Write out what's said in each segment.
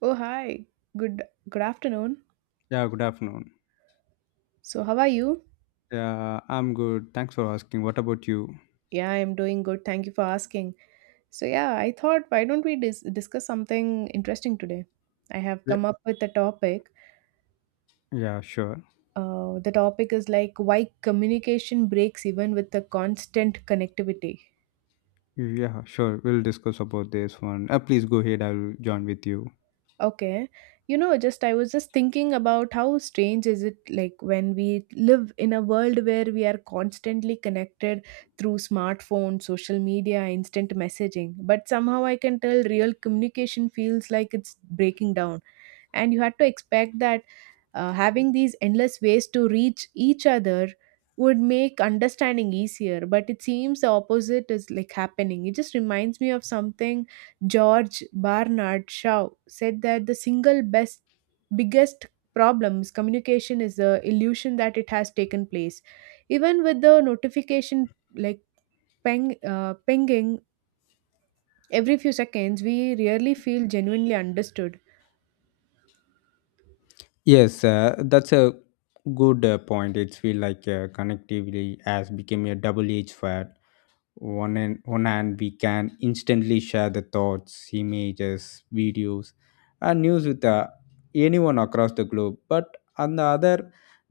Oh, hi. Good good afternoon. Yeah, good afternoon. So, how are you? Yeah, I'm good. Thanks for asking. What about you? Yeah, I'm doing good. Thank you for asking. So, yeah, I thought why don't we discuss something interesting today? I have Yeah, come up with a topic. yeah, Sure. The topic is like why communication breaks even with the constant connectivity. Yeah, sure. We'll discuss about this one. Please go ahead. I'll join with you. Okay. Just I was just thinking about how strange is it like when we live in a world where we are constantly connected through smartphones, social media, instant messaging. But somehow I can tell real communication feels like it's breaking down. And you had to expect that having these endless ways to reach each other would make understanding easier, but it seems the opposite is like happening. It just reminds me of something George Bernard Shaw said that the single best, biggest problem is communication is the illusion that it has taken place. Even with the notification like pinging every few seconds, we rarely feel genuinely understood. Yes, uh, good. It's feel like connectivity has become a double-edged sword. One and on hand we can instantly share the thoughts, images, videos, and news with anyone across the globe, but on the other,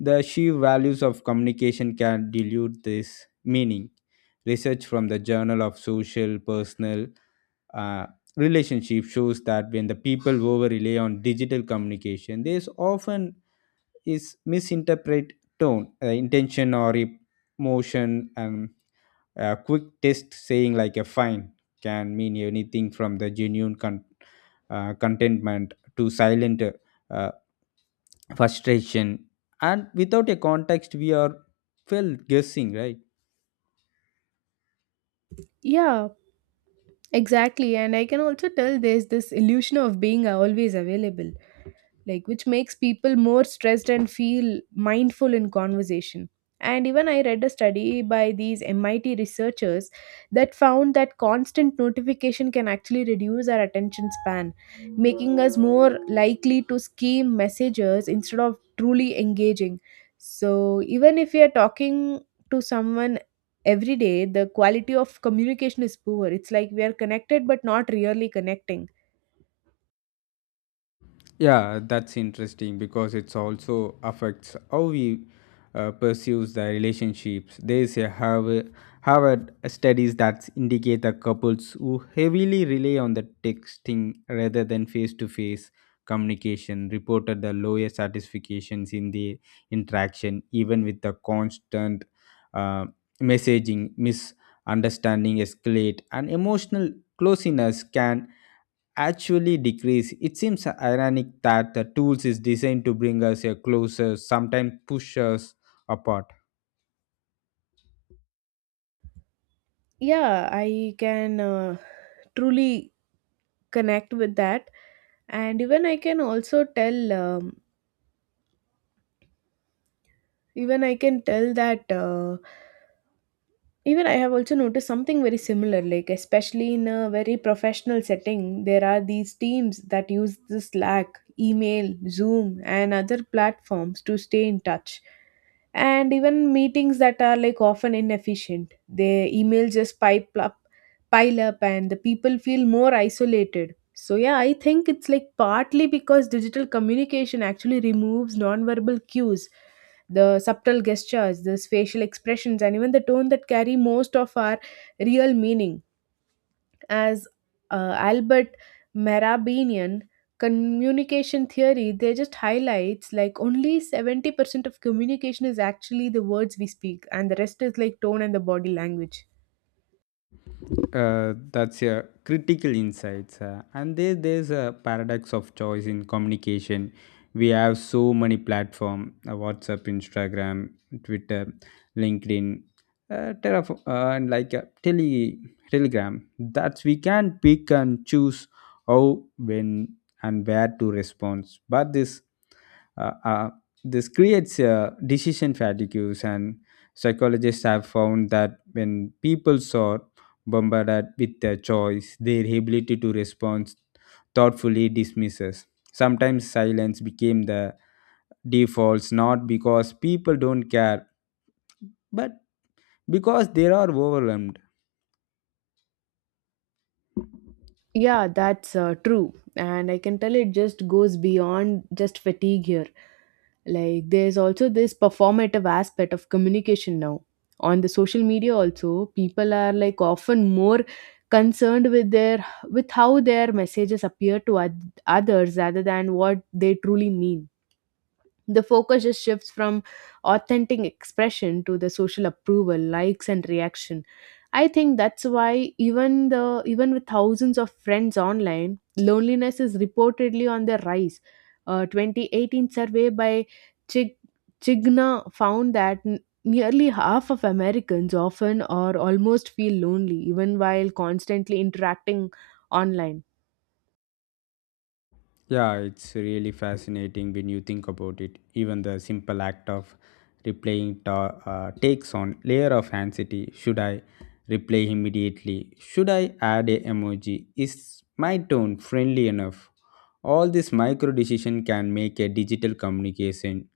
the sheer values of communication can dilute this meaning. Research from the journal of social personal uh, relationship shows that when the people over rely on digital communication, this often is misinterpret tone, intention, or emotion. And a quick test saying like a fine can mean anything from the genuine contentment to silent, uh, frustration. And without a context, we are felt guessing, right? Yeah, exactly, and I can also tell there's this illusion of being always available like which makes people more stressed and feel mindful in conversation. And even I read a study by these MIT researchers that found that constant notification can actually reduce our attention span, making us more likely to skim messages instead of truly engaging. So, even if we are talking to someone every day, the quality of communication is poor. It's like we are connected but not really connecting. Yeah, that's interesting because it's also affects how we pursues the relationships. They say Harvard studies that indicate that couples who heavily rely on the texting rather than face-to-face communication reported the lowest satisfactions in the interaction. Even with the constant uh, messaging, misunderstanding escalate, and emotional closeness can actually decrease. It seems ironic that the tools is designed to bring us a closer, sometimes push us apart. Yeah, I can truly connect with that. And even I can also tell. Even I can tell that Even I have also noticed something very similar, like especially in a very professional setting, there are these teams that use the Slack, email, Zoom, and other platforms to stay in touch. And even meetings that are like often inefficient, their email just pile up, and the people feel more isolated. So yeah, I think it's like partly because digital communication actually removes nonverbal cues, the subtle gestures, the facial expressions, and even the tone that carry most of our real meaning. As Albert Marabinian communication theory, they just highlights like only 70% of communication is actually the words we speak, and the rest is like tone and the body language. That's a critical insights, and there's a paradox of choice in communication. We have so many platform, WhatsApp, Instagram, Twitter, LinkedIn, and like Telegram, that we can pick and choose how, when, and where to respond. But uh, uh, this creates decision fatigues, and psychologists have found that when people saw bombarded with their choice, their ability to respond thoughtfully dismisses. Sometimes silence became the defaults, not because people don't care, but because they are overwhelmed. Yeah, that's true. And I can tell it just goes beyond just fatigue here. Like there's also this performative aspect of communication now. On the social media also, people are like often more concerned with how their messages appear to others rather than what they truly mean. The focus just shifts from authentic expression to the social approval, likes and reaction. I think that's why, even the, even with thousands of friends online, loneliness is reportedly on the rise. A 2018 survey by Chig- chigna found that nearly half of Americans often or almost feel lonely even while constantly interacting online. Yeah, it's really fascinating when you think about it. Even the simple act of takes on layer of anxiety. Should I replay immediately? Should I add a emoji? Is my tone friendly enough? All this micro decision can make a digital communication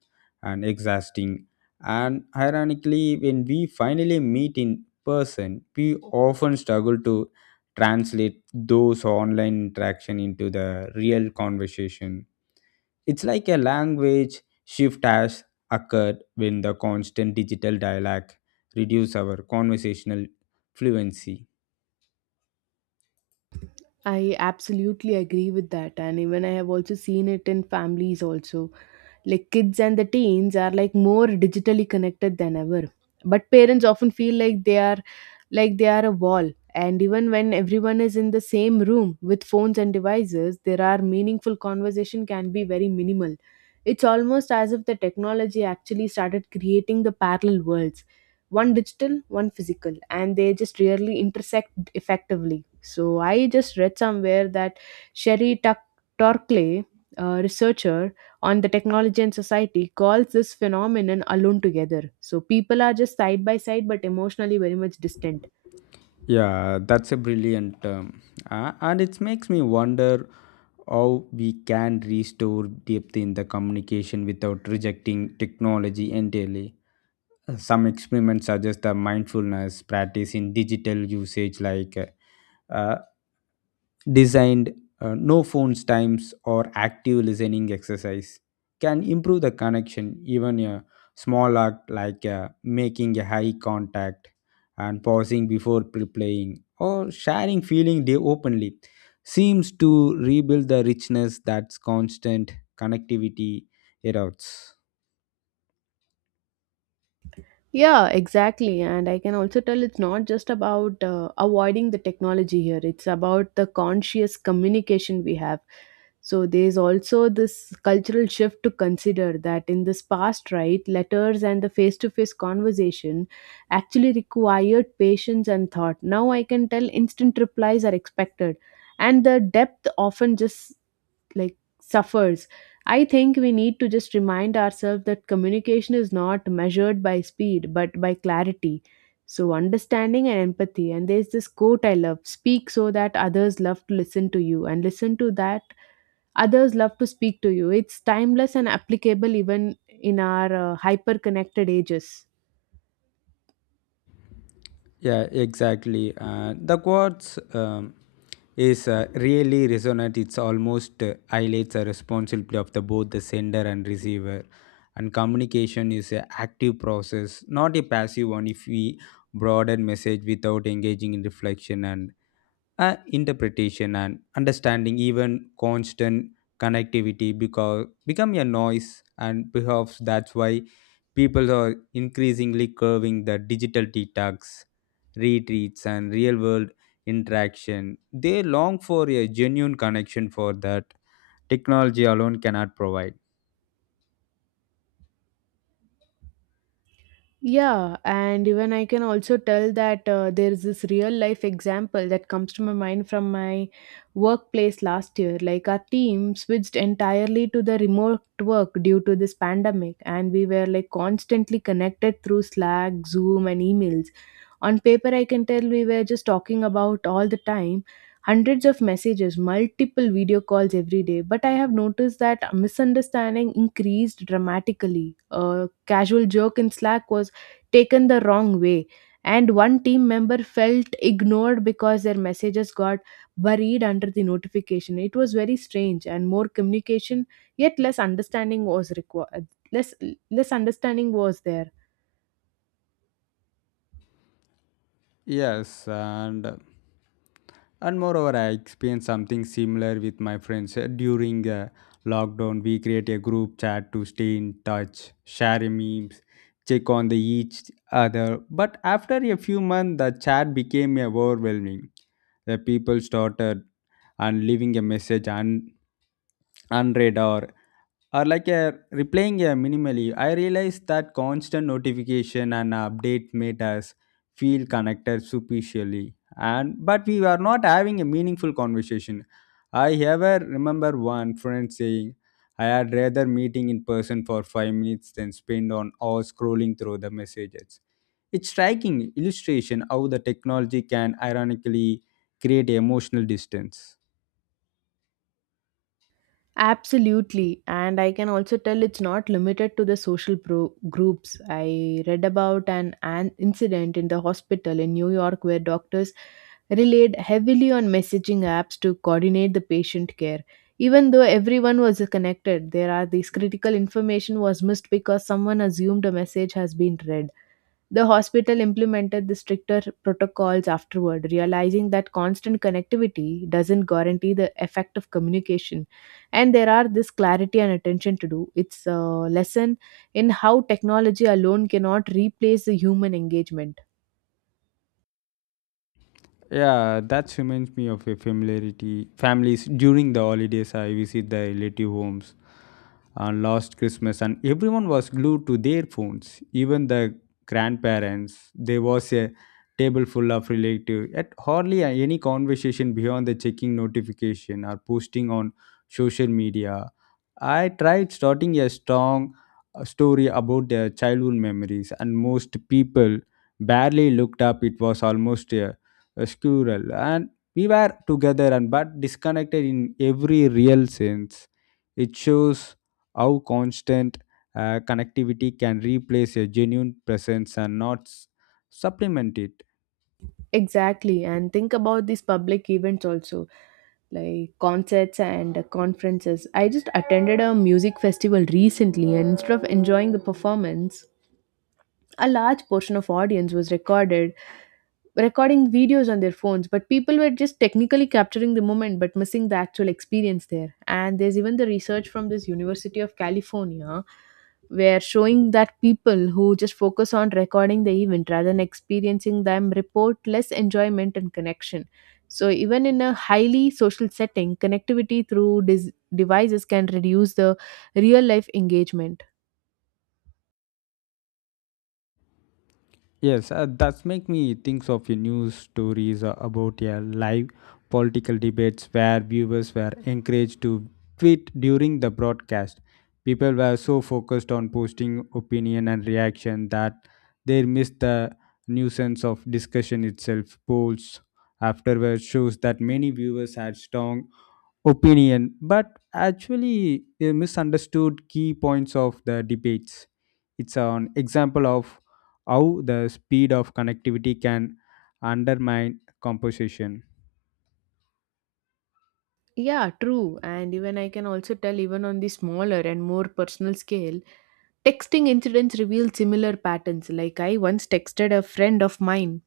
and exhausting. And ironically, when we finally meet in person, we often struggle to translate those online interaction into the real conversation. It's like a language shift has occurred when the constant digital dialogue reduce our conversational fluency. I absolutely agree with that. And even I have also seen it in families also. Like kids and the teens are like more digitally connected than ever. But parents often feel like they are a wall. And even when everyone is in the same room with phones and devices, there are meaningful conversation can be very minimal. It's almost as if the technology actually started creating the parallel worlds, one digital, one physical, and they just rarely intersect effectively. So I just read somewhere that Sherry Tuck- Torkley, a researcher on the technology and society, calls this phenomenon alone together. So people are just side by side but emotionally very much distant. Yeah, that's a brilliant term. And it makes me wonder how we can restore depth in the communication without rejecting technology entirely. Some experiments suggest the mindfulness practice in digital usage, like uh, designed no phones times or active listening exercise, can improve the connection. Even a small act like making a high contact and pausing before replying or sharing feeling they openly seems to rebuild the richness that's constant connectivity erodes. Yeah, exactly. And I can also tell it's not just about avoiding the technology here, it's about the conscious communication we have. So there's also this cultural shift to consider, that in this past, right, letters and the face to face conversation actually required patience and thought. Now I can tell instant replies are expected. And the depth often just like suffers. I think we need to just remind ourselves that communication is not measured by speed but by clarity, so understanding and empathy. And there's this quote I love: speak so that others love to listen to you, and listen to that others love to speak to you. It's timeless and applicable even in our hyper connected ages. Yeah, exactly. The quotes is really resonant. It's almost highlights a responsibility of the both the sender and receiver, and communication is an active process, not a passive one. If we broaden message without engaging in reflection and interpretation and understanding, even constant connectivity because become a noise. And perhaps that's why people are increasingly curving the digital detox retreats and real world interaction. They long for a genuine connection for that technology alone cannot provide. Yeah, and even I can also tell that there is this real life example that comes to my mind from my workplace last year. Like our team switched entirely to the remote work due to this pandemic, and we were like constantly connected through Slack, Zoom, and emails. On paper, I can tell we were just talking about all the time, hundreds of messages, multiple video calls every day. But I have noticed that misunderstanding increased dramatically. A casual joke in Slack was taken the wrong way, and one team member felt ignored because their messages got buried under the notification. It was very strange, and more communication, yet less understanding was required. Less understanding was there. Yes, and moreover, I experienced something similar with my friends. During lockdown, we create a group chat to stay in touch, share memes, check on the each other. But after a few months, the chat became overwhelming. The people started and leaving a message and unread, or like a replaying a minimally. I realized that constant notification and update made us feel connected superficially, and but we were not having a meaningful conversation. I ever remember one friend saying, I had rather meeting in person for 5 minutes than spend on or scrolling through the messages. It's striking illustration how the technology can ironically create emotional distance. Absolutely. And I can also tell it's not limited to the social groups. I read about an incident in the hospital in New York where doctors relied heavily on messaging apps to coordinate the patient care. Even though everyone was connected, there are these critical information was missed because someone assumed a message has been read. The hospital implemented the stricter protocols afterward, realizing that constant connectivity doesn't guarantee the effect of communication. And there are this clarity and attention to do. It's a lesson in how technology alone cannot replace the human engagement. Yeah, that reminds me of a familiarity. Families during the holidays, I visit the relative homes on last Christmas, and everyone was glued to their phones. Even the grandparents. There was a table full of relative. At hardly any conversation beyond the checking notification or posting on social media. I tried starting a strong story about their childhood memories, and most people barely looked up. It was almost a squirrel, and we were together and but disconnected in every real sense. It shows how constant connectivity can replace a genuine presence and not supplement it. Exactly. And think about these public events also, like concerts and conferences. I just attended a music festival recently, and instead of enjoying the performance, a large portion of audience was recorded recording videos on their phones. But people were just technically capturing the moment but missing the actual experience there. And there's even the research from this University of California where showing that people who just focus on recording the event rather than experiencing them report less enjoyment and connection. So even in a highly social setting, connectivity through devices can reduce the real life engagement. Yes, that's make me think of your news stories about a live political debates where viewers were encouraged to tweet during the broadcast. People were so focused on posting opinion and reaction that they missed the nuisance of discussion itself. Polls afterwards shows that many viewers had strong opinion, but actually misunderstood key points of the debates. It's an example of how the speed of connectivity can undermine composition. Yeah, true. And even I can also tell, even on the smaller and more personal scale, texting incidents reveal similar patterns. Like I once texted a friend of mine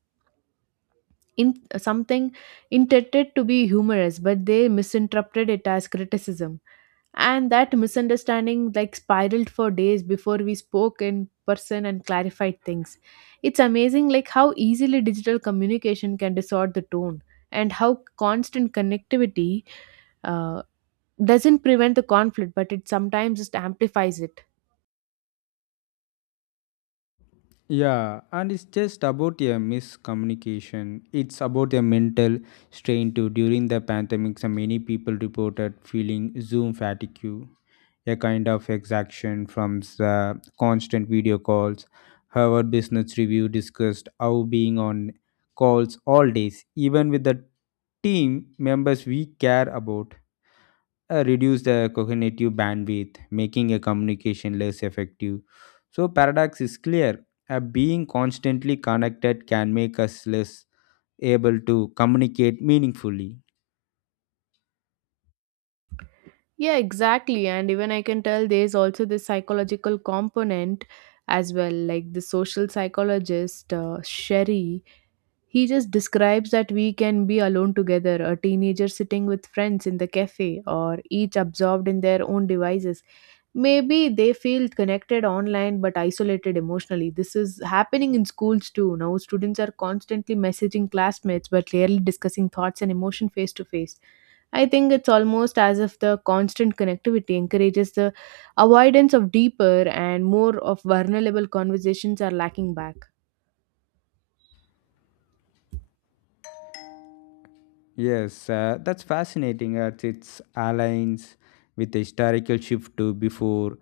in something intended to be humorous, but they misinterpreted it as criticism, and that misunderstanding like spiraled for days before we spoke in person and clarified things. It's amazing like how easily digital communication can distort the tone, and how constant connectivity uh, doesn't prevent the conflict but it sometimes just amplifies it. Yeah, and it's just about a miscommunication. It's about a mental strain too. During the pandemic, so many people reported feeling Zoom fatigue, a kind of exhaustion from the constant video calls. Harvard Business Review discussed how being on calls all days, even with the team members we care about, reduce the cognitive bandwidth, making a communication less effective. So paradox is clear. Being constantly connected can make us less able to communicate meaningfully. Yeah, exactly. And even I can tell there's also this psychological component as well. Like the social psychologist, Sherry, he just describes that we can be alone together, a teenager sitting with friends in the cafe, or each absorbed in their own devices. Maybe they feel connected online but isolated emotionally. This is happening in schools too. Now, students are constantly messaging classmates but rarely discussing thoughts and emotion face to face. I think it's almost as if the constant connectivity encourages the avoidance of deeper and more of vulnerable conversations are lacking back. Yes, that's fascinating as it aligns with the historical shift to before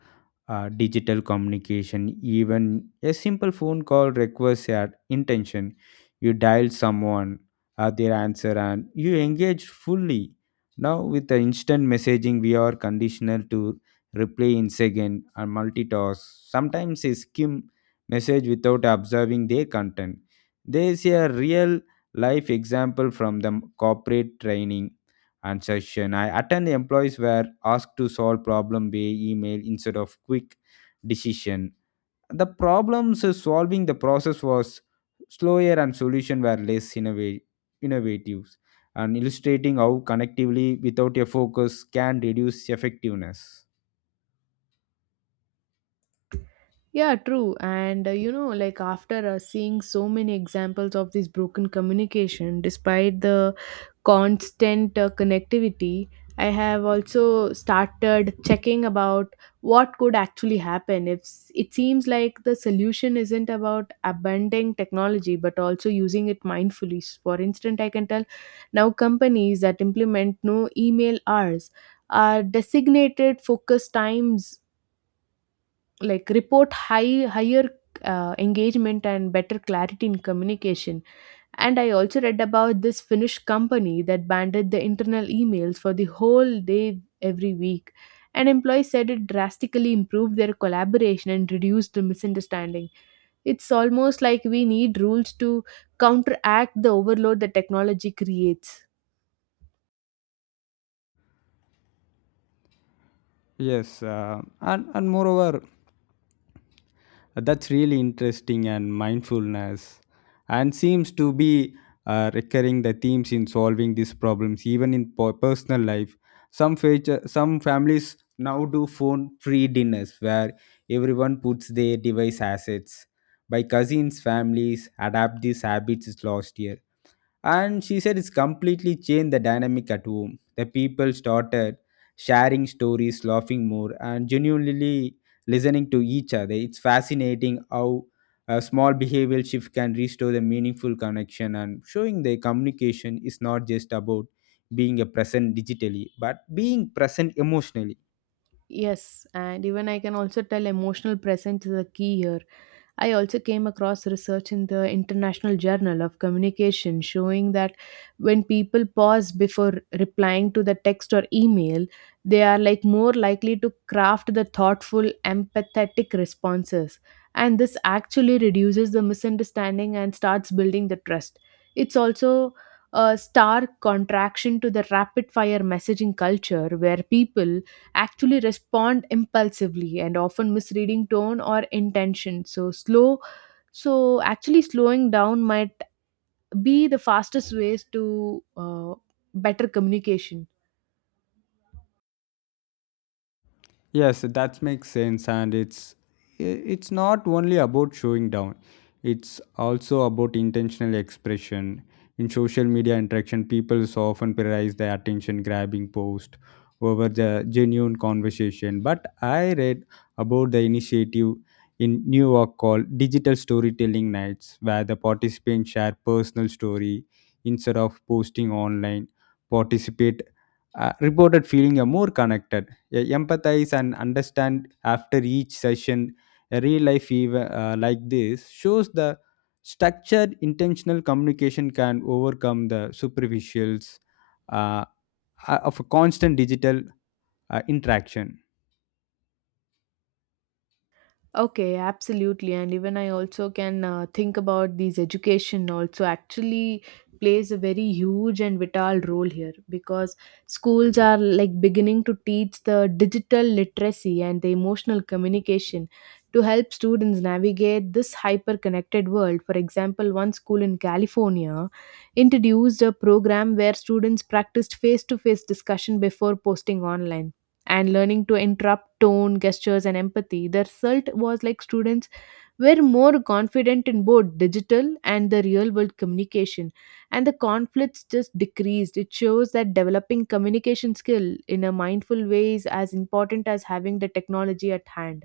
digital communication. Even a simple phone call requires your intention. You dial someone, their answer, and you engage fully. Now, with the instant messaging, we are conditional to reply in second and multitask. Sometimes they skim message without observing their content. There is a real life example from the corporate training and session I attend. Employees were asked to solve problem via email instead of quick decision. The problems solving the process was slower and solution were less innovative, and illustrating how connectively without a focus can reduce effectiveness. Yeah, true. And you know, like after seeing so many examples of this broken communication, despite the constant connectivity, I have also started checking about what could actually happen. If it seems like the solution isn't about abandoning technology, but also using it mindfully. For instance, I can tell now companies that implement no email hours are designated focus times like report higher engagement and better clarity in communication. And I also read about this Finnish company that banded the internal emails for the whole day every week, and employees said it drastically improved their collaboration and reduced the misunderstanding. It's almost like we need rules to counteract the overload that technology creates. Yes, and moreover. That's really interesting, and mindfulness and seems to be recurring the themes in solving these problems, even in personal life. Some feature, some families now do phone-free dinners where everyone puts their device assets. By cousins, families adapt these habits last year, and she said it's completely changed the dynamic at home. The people started sharing stories, laughing more, and genuinely listening to each other. It's fascinating how a small behavioral shift can restore the meaningful connection, and showing the communication is not just about being a present digitally but being present emotionally. Yes, and even I can also tell emotional presence is a key here. I also came across research in the International Journal of Communication showing that when people pause before replying to the text or email, they are like more likely to craft the thoughtful, empathetic responses. And this actually reduces the misunderstanding and starts building the trust. It's also a stark contraction to the rapid fire messaging culture where people actually respond impulsively and often misreading tone or intention. So slow, so actually slowing down might be the fastest ways to better communication. Yes, that makes sense, and it's it's not only about showing down; it's also about intentional expression. In social media interaction, people so often prioritize the attention-grabbing post over the genuine conversation. But I read about the initiative in New York called Digital Storytelling Nights, where the participants share personal story instead of posting online. Participate reported feeling more connected, empathize, and understand after each session. A real life like this shows the structured intentional communication can overcome the superficials uh, of a constant digital interaction. Okay, absolutely. And even I also can think about these education also actually plays a very huge and vital role here, because schools are like beginning to teach the digital literacy and the emotional communication to help students navigate this hyper connected world. For example, one school in California introduced a program where students practiced face to face discussion before posting online, and learning to interrupt tone, gestures, and empathy. The result was like students were more confident in both digital and the real world communication, and the conflicts just decreased. It shows that developing communication skill in a mindful way is as important as having the technology at hand.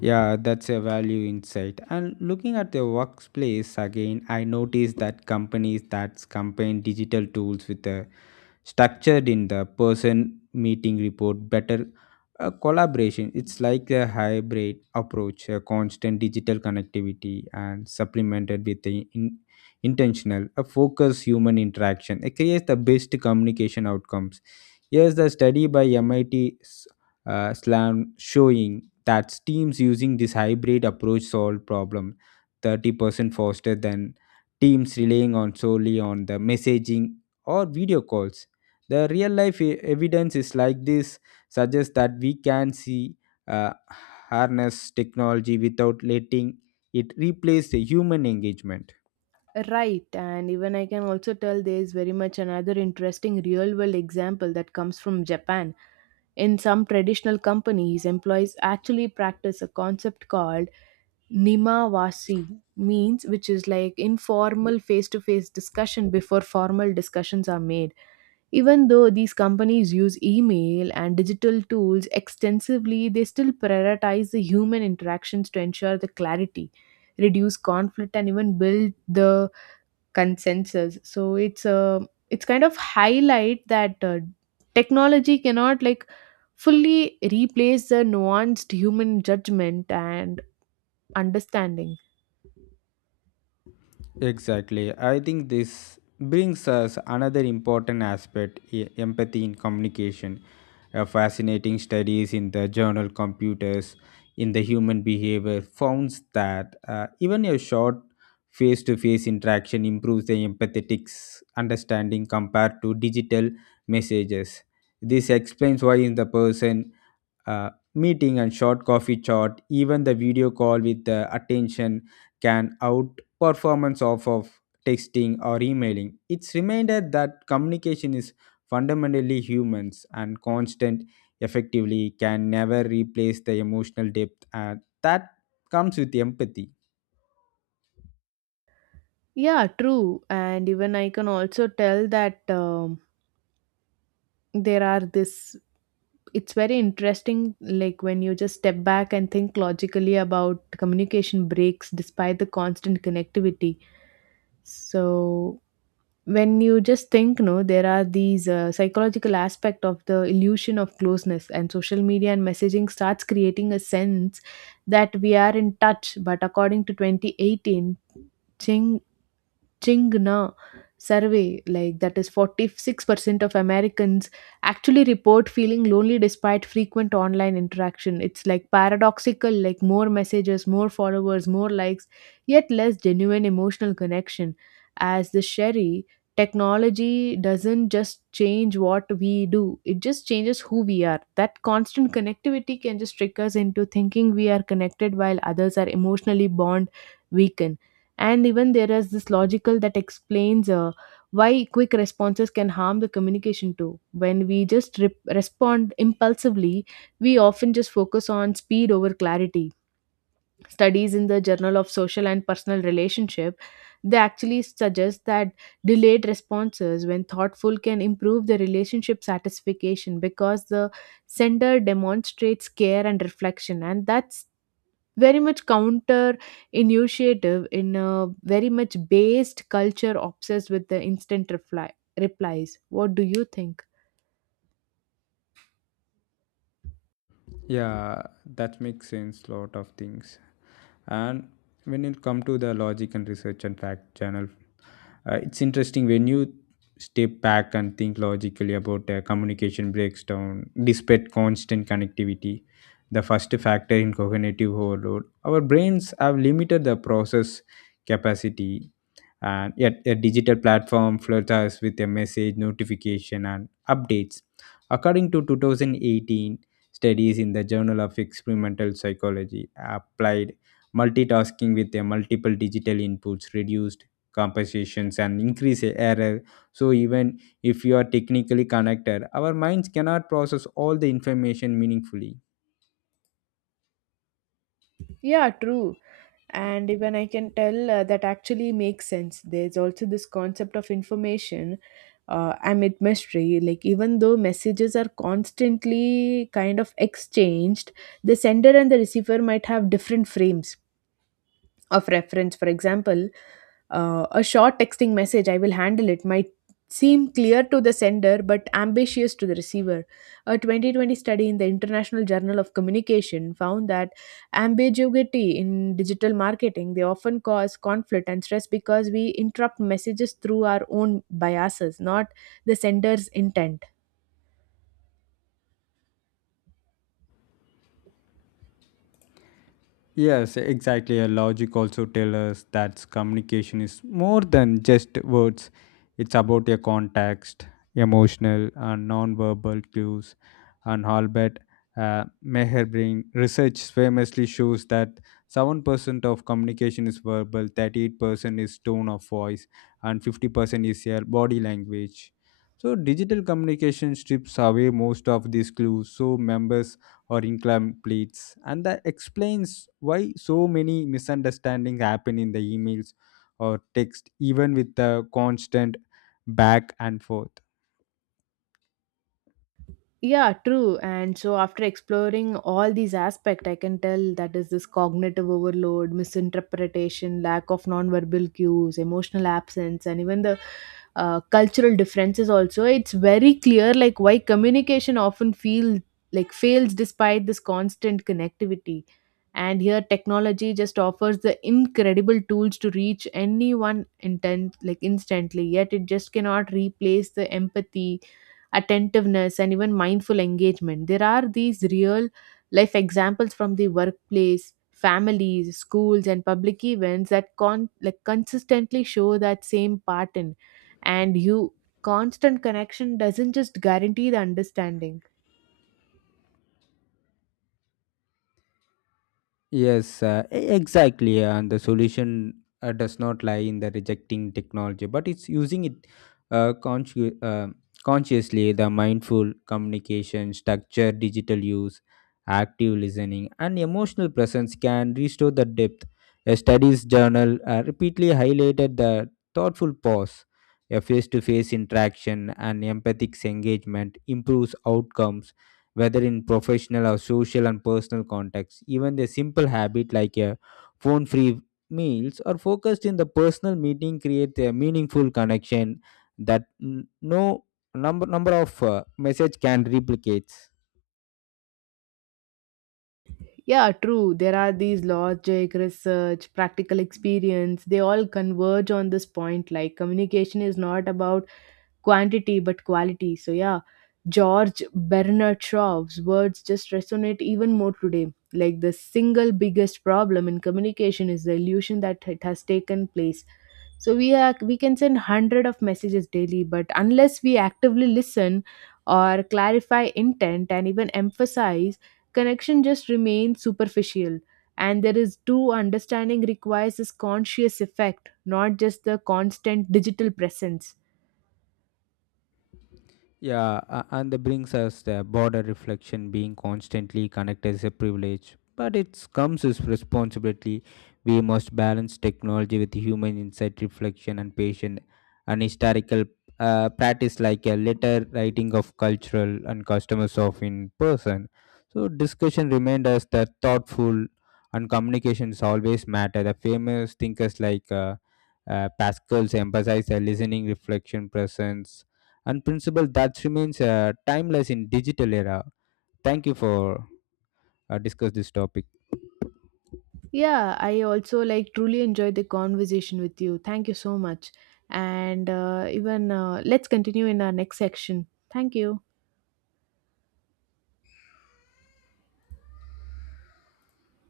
Yeah, that's a value insight. And looking at the workplace again, I noticed that companies that combine digital tools with the structured in the person meeting report better collaboration. It's like a hybrid approach, a constant digital connectivity and supplemented with the intentional, a focused human interaction. It creates the best communication outcomes. Here's the study by MIT 's, Slam, showing that teams using this hybrid approach solve problem 30% faster than teams relying on solely on the messaging or video calls. The real life evidence is like this suggests that we can see uh, harness technology without letting it replace the human engagement. Right, and even I can also tell there is very much another interesting real world example that comes from Japan. In some traditional companies, employees actually practice a concept called Nimawasi means which is like informal face to face discussion before formal discussions are made. Even though these companies use email and digital tools extensively, they still prioritize the human interactions to ensure the clarity, reduce conflict, and even build the consensus. So it's kind of highlight that technology cannot like fully replace the nuanced human judgment and understanding. Exactly. I think this brings us another important aspect, empathy in communication. A fascinating studies in the journal Computers in the Human Behavior found that even a short face to face interaction improves the empathetic understanding compared to digital messages. This explains why in the person uh, meeting and short coffee chat, even the video call with attention, can outperformance of texting or emailing. It's reminded that communication is fundamentally humans, and constant effectively can never replace the emotional depth, and that comes with empathy. Yeah, true. And even I can also tell that there are this, it's very interesting, like when you just step back and think logically about communication breaks despite the constant connectivity. So when you just think, no, there are these psychological aspect of the illusion of closeness and social media and messaging starts creating a sense that we are in touch. But according to 2018, Chingna survey, like that is 46% of Americans actually report feeling lonely despite frequent online interaction. It's like paradoxical, like more messages, more followers, more likes, yet less genuine emotional connection. As the Sherry, technology doesn't just change what we do, it just changes who we are. That constant connectivity can just trick us into thinking we are connected while others are emotionally bond weakened, and even there is this logical that explains why quick responses can harm the communication too. When we just respond impulsively, we often just focus on speed over clarity. Studies in the journal of social and personal relationship, they actually suggest that delayed responses when thoughtful can improve the relationship satisfaction because the sender demonstrates care and reflection, and that's very much counter initiative in a very much based culture obsessed with the instant reply replies. What do you think? Yeah, that makes sense. Lot of things. And when you come to the logic and research and fact channel, it's interesting when you step back and think logically about communication breaks down despite constant connectivity. The first factor in cognitive overload, our brains have limited the process capacity, and yet a digital platform floods us with a message, notification, and updates. According to 2018 studies in the journal of experimental psychology applied, multitasking with a multiple digital inputs reduced compensations and increase error. So even if you are technically connected, our minds cannot process all the information meaningfully. Yeah, true. And even I can tell that actually makes sense. There's also this concept of information amid mystery. Like, even though messages are constantly kind of exchanged, the sender and the receiver might have different frames of reference. For example, a short texting message, I will handle it, might seem clear to the sender but ambitious to the receiver. A 2020 study in the International Journal of Communication found that ambiguity in digital marketing, they often cause conflict and stress because we interrupt messages through our own biases, not the sender's intent. Yes, exactly. A logic also tells us that communication is more than just words. It's about a context, emotional and non-verbal cues. And Albert Meherbring research famously shows that 7% of communication is verbal, 38% is tone of voice, and 50% is your body language. So digital communication strips away most of these clues, so members or incompletes, and that explains why so many misunderstandings happen in the emails or text, even with the constant back and forth. Yeah, true. And so after exploring all these aspects, I can tell that is this cognitive overload, misinterpretation, lack of nonverbal cues, emotional absence, and even the cultural differences also. It's very clear like why communication often feel like fails despite this constant connectivity. And here technology just offers the incredible tools to reach anyone intent like instantly, yet it just cannot replace the empathy, attentiveness, and even mindful engagement. There are these real life examples from the workplace, families, schools, and public events that like consistently show that same pattern. And you constant connection doesn't just guarantee the understanding. Yes, exactly. And the solution does not lie in the rejecting technology, but it's using it uh, consci- uh, consciously. The mindful communication, structure, digital use, active listening, and emotional presence can restore the depth. A studies journal repeatedly highlighted the thoughtful pause, a face to face interaction, and empathic engagement improves outcomes whether in professional or social and personal contexts. Even the simple habit like a phone free meals or focused in the personal meeting create a meaningful connection that no number of message can replicate. Yeah, true. There are these logic, research, practical experience. They all converge on this point. Like communication is not about quantity but quality. So yeah, George Bernard Shaw's words just resonate even more today. Like the single biggest problem in communication is the illusion that it has taken place. So we are, we can send hundred of messages daily, but unless we actively listen or clarify intent and even emphasize, connection just remains superficial. And there is true understanding requires this conscious effect, not just the constant digital presence. Yeah, and that brings us the border reflection. Being constantly connected is a privilege, but it comes with responsibility. We must balance technology with human insight, reflection, and patient, and historical practice, like a letter writing of cultural and customers of in person. So, discussion remind us that thoughtful and communications always matter. The famous thinkers like Pascal's emphasized listening, reflection, presence, and principle that remains timeless in digital era. Thank you for discuss this topic. Yeah, I also like truly enjoyed the conversation with you. Thank you so much. And even let's continue in our next section. Thank you.